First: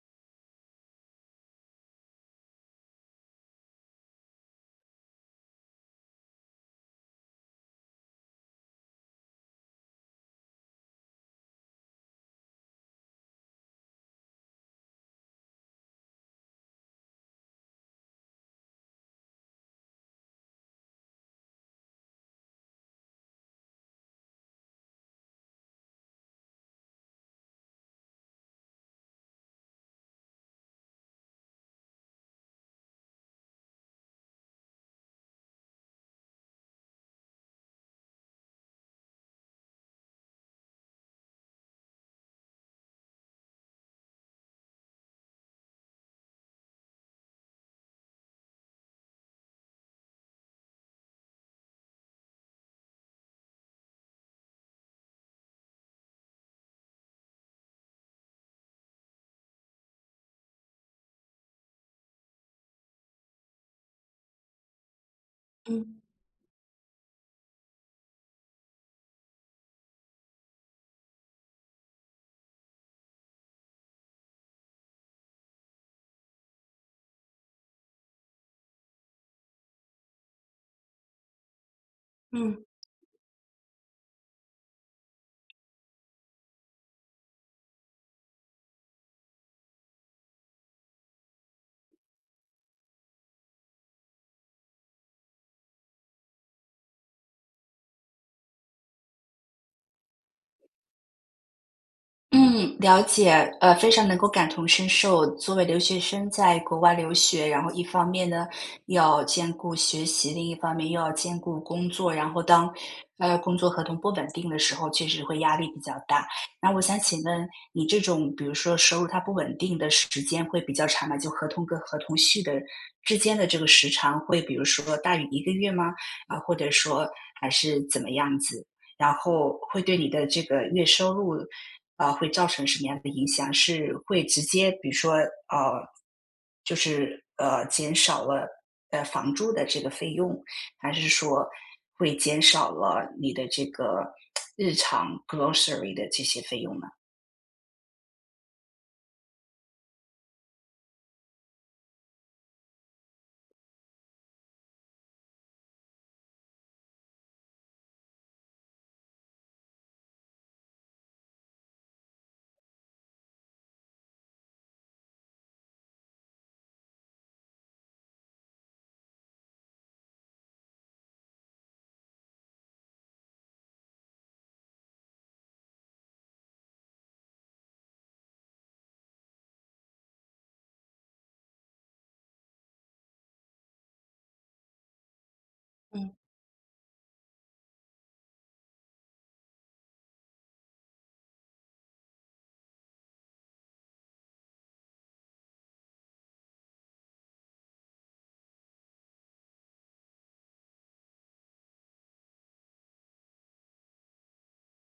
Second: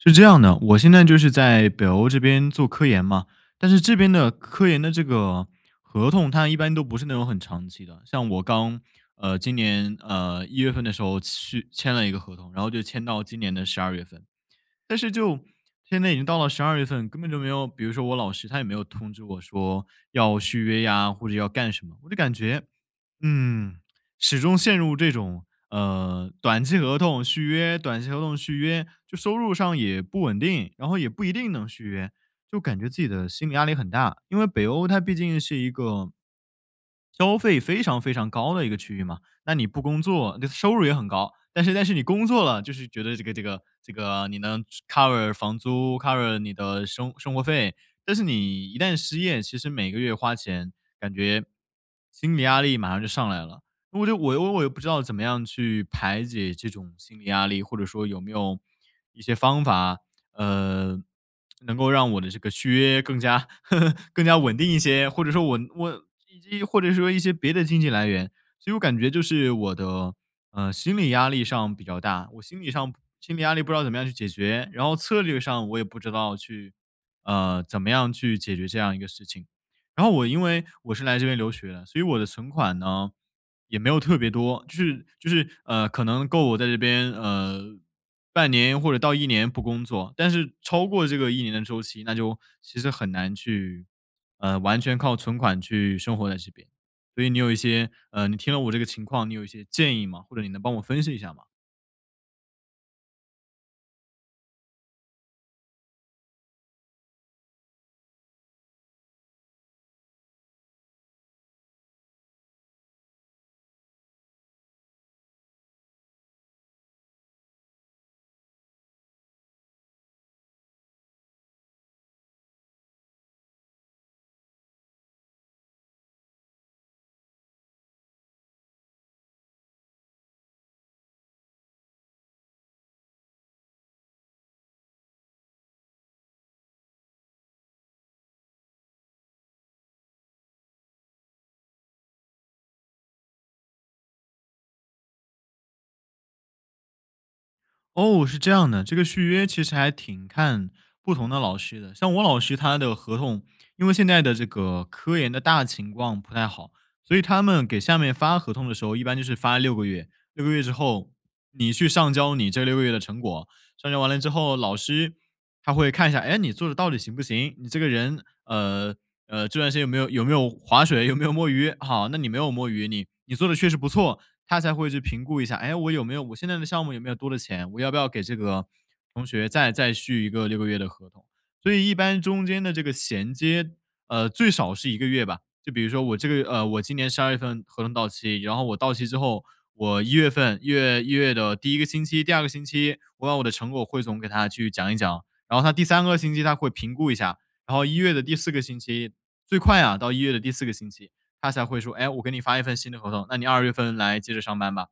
是这样的，我现在就是在北欧这边做科研嘛，但是这边的科研的这个合同，它一般都不是那种很长期的。像我刚，呃，今年，呃，1月份的时候去签了一个合同，然后就签到今年的12月份。但是就现在已经到了12月份，根本就没有比如说我老师，他也没有通知我说要续约呀，或者要干什么。我就感觉，嗯，始终陷入这种，呃，短期合同续约，短期合同续约，就收入上也不稳定，然后也不一定能续约，就感觉自己的心理压力很大，因为北欧它毕竟是一个消费非常非常高的一个区域嘛。那你不工作这收入也很高，但是但是你工作了，就是觉得这个这个这个你能租 cover 房租，cover 你的生生活费。但是你一旦失业，其实每个月花钱，感觉心理压力马上就上来了。我就我我我又不知道怎么样去排解这种心理压力，或者说有没有一一些方法，呃，能够让我的这个续约更加 更加稳定一些，或者说稳嗯。稳 [unintelligible] 或者说一些别的经济来源。其实我感觉就是我的，呃，心理压力上比较大，我心理上心理压力不知道怎么样去解决，然后策略上，我也不知道去，呃，怎么样去解决这样一个事情。然后我因为，我是来这边留学的，所以我的存嗯。款呢，也没有特别多，就是就是，呃，可能够我在这边，呃，半年或者到1年不工作，但是超过这个1年的周期，那就其实很难去，呃，完全靠存款去生活在这边。所以你有一些呃，你听了我这个情况你有一些建议吗？或者你能帮我分析一下吗？嗯，了解，呃，非常能够感同身受。作为留学生在国外留学，然后一方面呢，要兼顾学习，另一方面又要兼顾工作。然后当，呃，工作合同不稳定的时候，确实会压力比较大。那我想请问，你这种比如说收入它不稳定的时间会比较长嘛？就合同跟合同续的之间的这个时长，会比如说大于1个月吗？啊，或者说还是怎么样子？然后会对你的这个月收入，啊，会造成什么样的影响？是会直接比如说，呃，就是，呃，减少了，呃，房租的这个费用，还是说会减少了你的这个 日常 grocery 的这些费用呢？哦，是这样的，这个续约其实还挺看不同的老师的。像我老师他的合同因为现在的这个科研的大情况不太好，所以他们给下面发合同的时候一般就是发6个月，6个月之后，你去上交你这6个月的成果。上交完了之后老师他会看一下，哎，你做得到底行不行，你这个人，呃，呃，这段时间有没有有没有划水，有没有摸鱼，好，那你没有摸鱼，你你做得确实不错，他才会去评估一下，“哎，我有没有我现在的项目有没有多的钱？我要不要给这个同学再再续一个6个月的合同”。所以一般中间的这个衔接，呃，最少是1个月吧，就比如说嗯。我这个月呃，我今年12月份合同到期，然后我到期之后，我1月份1月1月的第1个星期、第2个星期，我把我的成果汇总给他去讲一讲，然后他第3个星期他会评估一下，然后1月的第4个星期最快啊到1月的第4个星期，他才会说：“哎，我给你发一份新的合同，那你2月份来接着上班吧。”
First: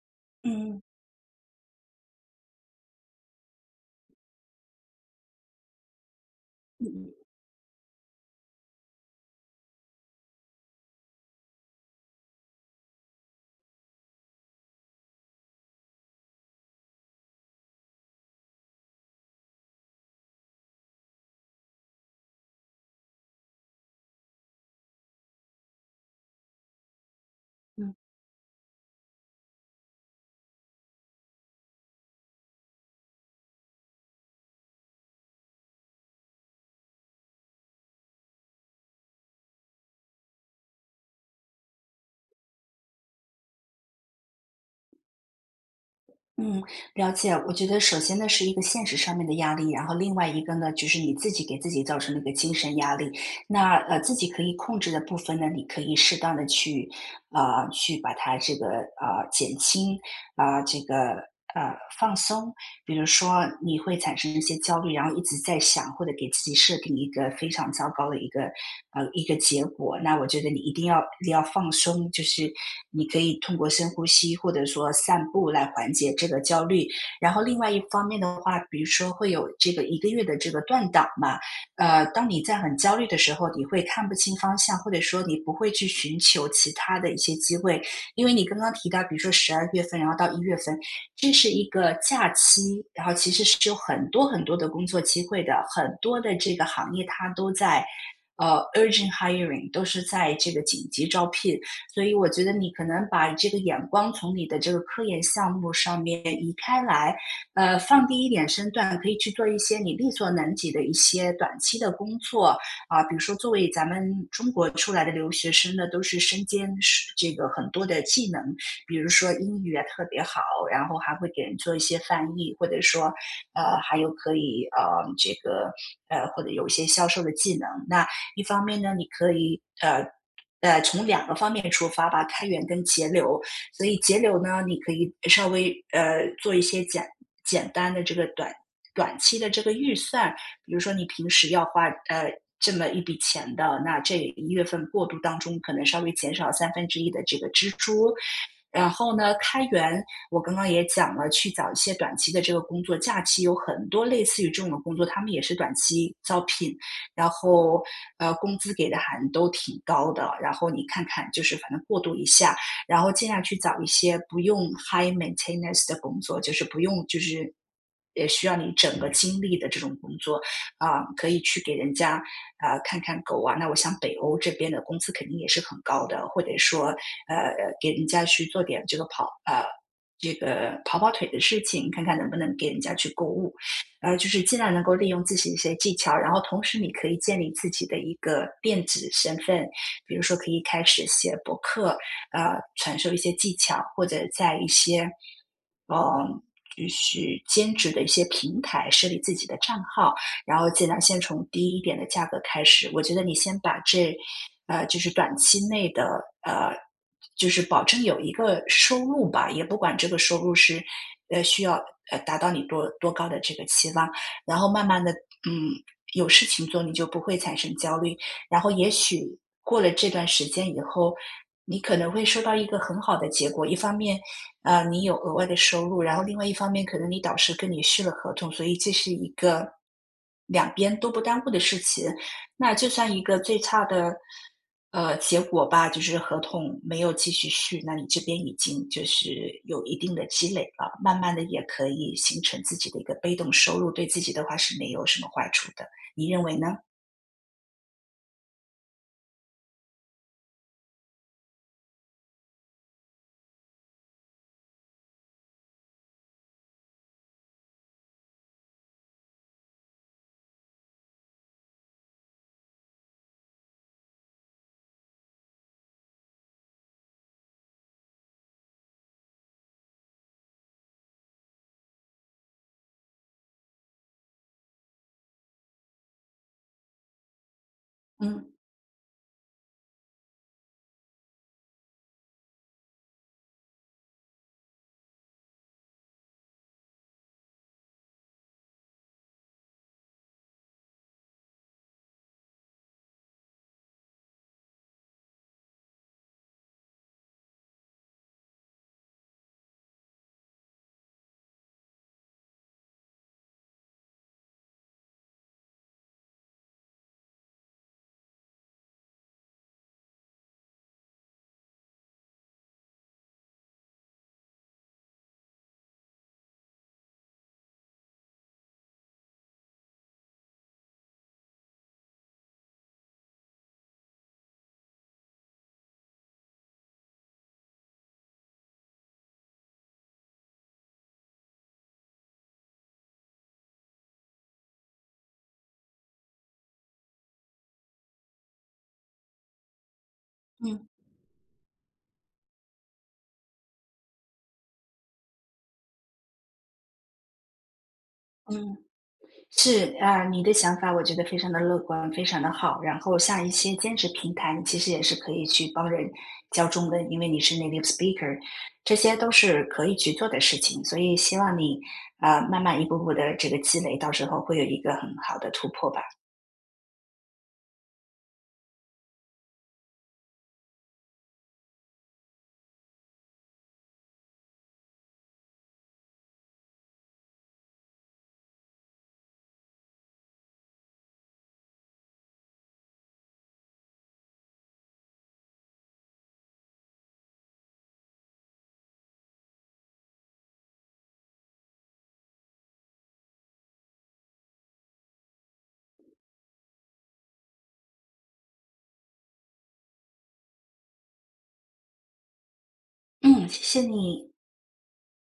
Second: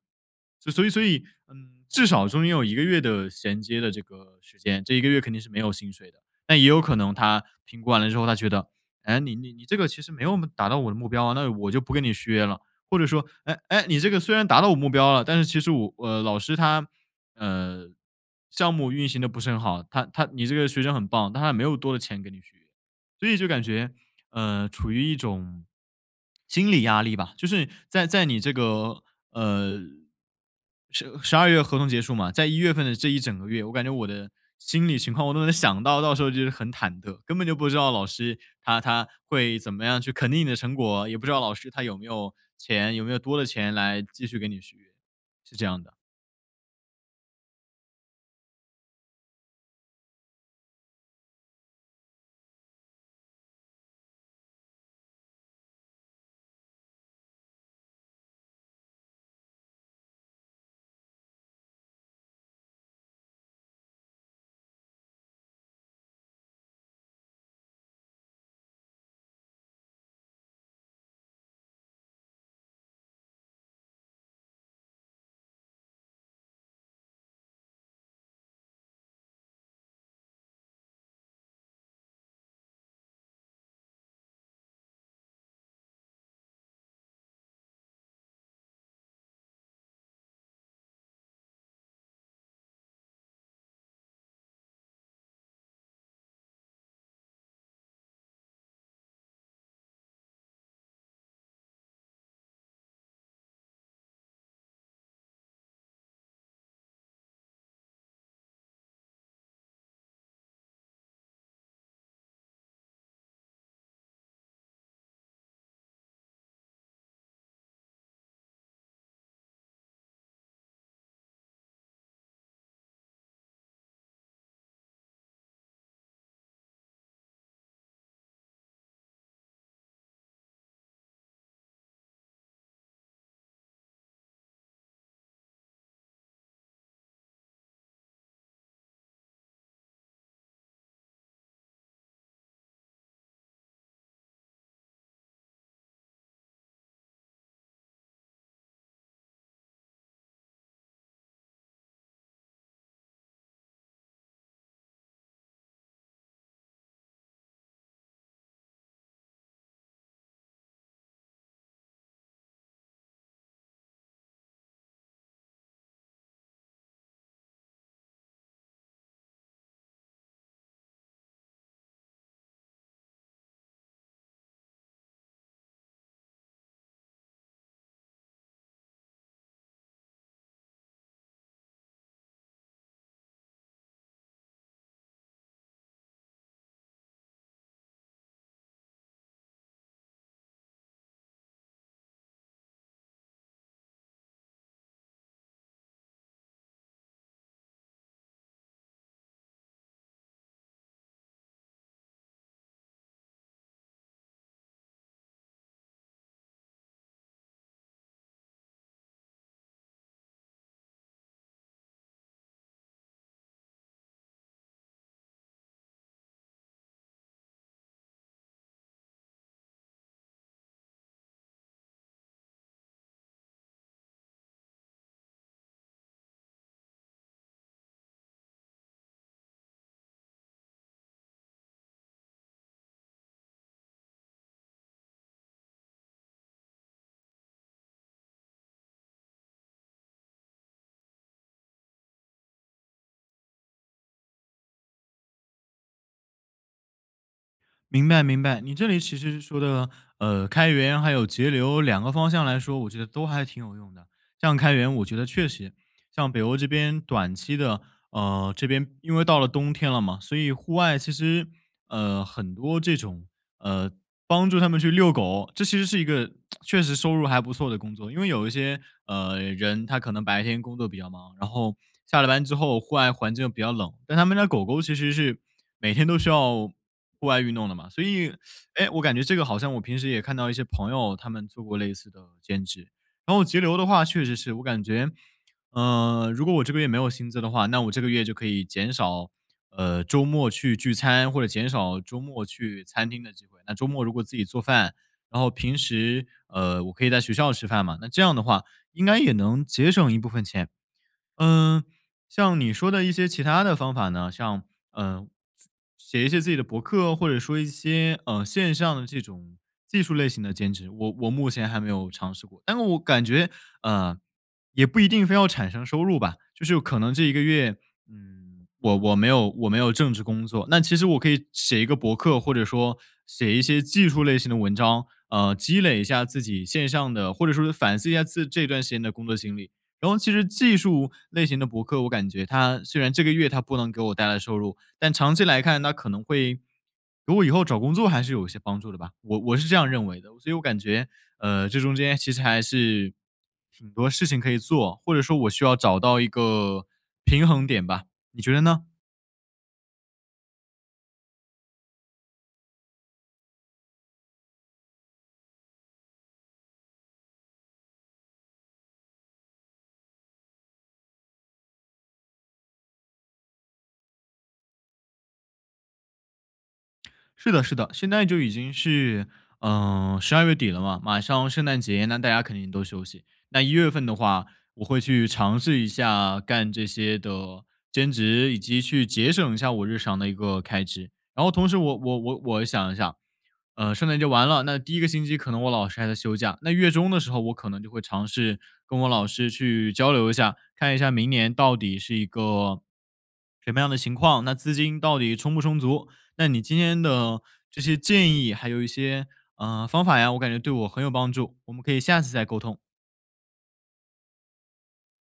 嗯嗯。所以所以，嗯，至少中间有1个月的衔接的这个时间，这1个月肯定是没有薪水的。但也有嗯可能嗯。他评估完了之后他觉得：“哎，你你你这个其实没有我们达到我的目标啊，那我就不跟你续约了。”或者说，“哎，哎，你这个虽然达到我目标了，但是其实我”呃，老师他，呃，项目运行得不是很好，他他你这个学生很棒，但他没有多的钱给你续约。所以就感觉，呃，处于一种心理压力吧，就是嗯。在在你这个呃，1012月合同结束嘛，在1月份的这1整个月，我感觉我的心理情况，我都能想到，到时候就是很忐忑，根本就不知道老师他他会怎么样去肯定你的成果，也不知道老师他有没有钱，有没有多的钱来继续给你续约，是这样的。嗯，了解，我觉得首先呢是一个现实上面的压力啊，然后另外一个呢，就是你自己给自己造成了一个精神压力。那，呃，自己可以控制的部分呢，你可以适当地去，啊，去把它这个，呃，减轻，啊，这个，呃，放松。比如说你会产生一些焦虑，然后一直在想，或者给自己设定一个非常糟糕的一个呃，一个结果，那我觉得你一定要你要放松，就是你可以通过深呼吸，或者说散步来缓解这个焦虑。然后另外一方面的话，比如说会有这个1个月的这个断档嘛，呃，当你在很焦虑的时候，你会看不清方向，或者说你不会去寻求其它的一些机会。因为你刚刚提到，比如说12月份然后到1月份，这是一个假期，然后其实是有很多很多的工作机会的，很多的这个行业它都在，呃，urgent hiring，都是在这个紧急招聘。所以我觉得你可能把这个眼光从你的这个科研项目上面移开来，呃，放低一点身段，可以去做一些你力所能及的一些短期的工作。啊，比如说作为咱们中国出来的留学生呢，都是身兼十这个很多的技能，比如说英语也特别好，然后还会给人做一些翻译，或者说，呃，还有可以，呃，这个，呃，或者有一些销售的技能。那一方面呢，你可以呃，呃，从两个方面出发吧-开源跟节流。所以节流呢，你可以稍微，呃，做一些简简单的这个短短期的这个预算，比如说你平时要花呃，这么一笔钱的，那这一月份过渡当中可能稍微减少1/3的这个支出。然后呢开源，我刚刚也讲了，去找一些短期的这个工作，假期有很多类似于这种工作，他们也是短期招聘，然后，呃，工资给的还都挺高的。然后你看看，就是反正过渡一下，然后尽量去找一些不用 high maintenance 的工作，就是不用就是呃，需要你整个精力的这种工作。啊，可以去给人家，啊，看看狗啊，那我想北欧这边的工资肯定也是很高的，或者说，呃，给人家去做点这个跑呃，这个跑跑腿的事情，看看能不能给人家去购物。呃，就是尽量能够利用自己的一些技巧。然后同时你可以建立自己的一个电子身份，比如说可以开始写博客，啊，传授一些技巧，或者在一些，呃，就是兼职的一些平台设立自己的账号。然后尽量先从低一点的价格开始，我觉得你先把这呃，就是短期内的，呃，就是保证有一个收入吧，也不管这个收入是，呃，需要，呃，达到你多多高的这个期望，然后慢慢地，嗯，有事情做，你就不会产生焦虑。然后也许过了这段时间以后，你可能会收到一个很好的结果。一方面，呃，你有额外的收入，然后另外一方面可能你导师跟你续了合同，所以这是一个两边都不耽误的事情。那就算一个最差的，呃，结果吧，就是合同没有继续续，那你这边已经就是有一定的积累了，慢慢地也可以形成自己的一个被动收入，对自己的话是没有什么坏处的，你认为呢？明白，明白，你这里其实说的，呃，开源还有节流两个方向来说，我觉得都还挺有用的。像开源我觉得确实，像北欧这边短期的，呃，这边因为到了冬天了嘛，所以户外其实，呃，很多这种，呃，帮助他们去遛狗，这其实是一个 确实收入还不错的工作，因为有一些，呃，人他可能白天工作比较忙，然后下了班之后户外环境比较冷，但他们家狗狗其实是每天都需要户外运动的嘛，所以 嗯。哎，我感觉这个好像我平时也看到一些朋友，他们做过类似的兼职。然后节流的话确实是，我感觉，呃，如果我这个月没有薪资的话，那我这个月就可以减少，呃，周末去聚餐或者减少周末去餐厅的。那周末如果自己做饭，然后平时，呃，我可以在学校吃饭嘛，那这样的话应该也能节省一部分钱。嗯，像你说的一些其它的方法呢，像，呃，写一些自己的博客或者说一些，呃，线上的这种技术类型的兼职，我我目前还没有尝试过，但是我感觉，呃，也不一定非要产生收入吧，就是可能这一个月，嗯，我我没有我没有正职工作，那其实我可以写一个博客或者说写一些技术类型的文章，呃，积累一下自己线上的或者说反思一下自这段时间的工作经历。然后其实技术类型的博客，我感觉它虽然这个月它不能给我带来收入，但长期来看它可能会如果以后找工作还是有一些帮助的吧，我我是这样认为的，所以我感嗯。觉，呃，这中间其实还是挺多事情可以做，或者说我需要找到一个平衡点吧，你觉得嗯，呢？是，啊，你的想法我觉得非常的乐观，非常的好。然后像一些兼职平台，你其实也是可以去帮人教中文，因为你是 native speaker，这些都是可以去做的事情。所以希望你，啊，慢慢一步步地这个积累，到时候会有一个很好的突破吧。是的，是的，现在就已经是，呃，十二月底了嘛，马上圣诞节那大家肯定都休息，那一月份的话我会去尝试一下，干这些的兼职，以及去节省一下我日常的一个开支。然后同时我我我我想一想，呃，圣诞节完了，那第1个星期可能我老师还在休假，那月中的时候，我可能就会尝试跟我老师去交流一下，看一下明年到底是一个什么样的情况，那资金到底充不充足。那你今天的这些建议还有一些，呃，方法呀，我感觉对我很有帮助，我们可以下次再沟通。嗯，谢谢你。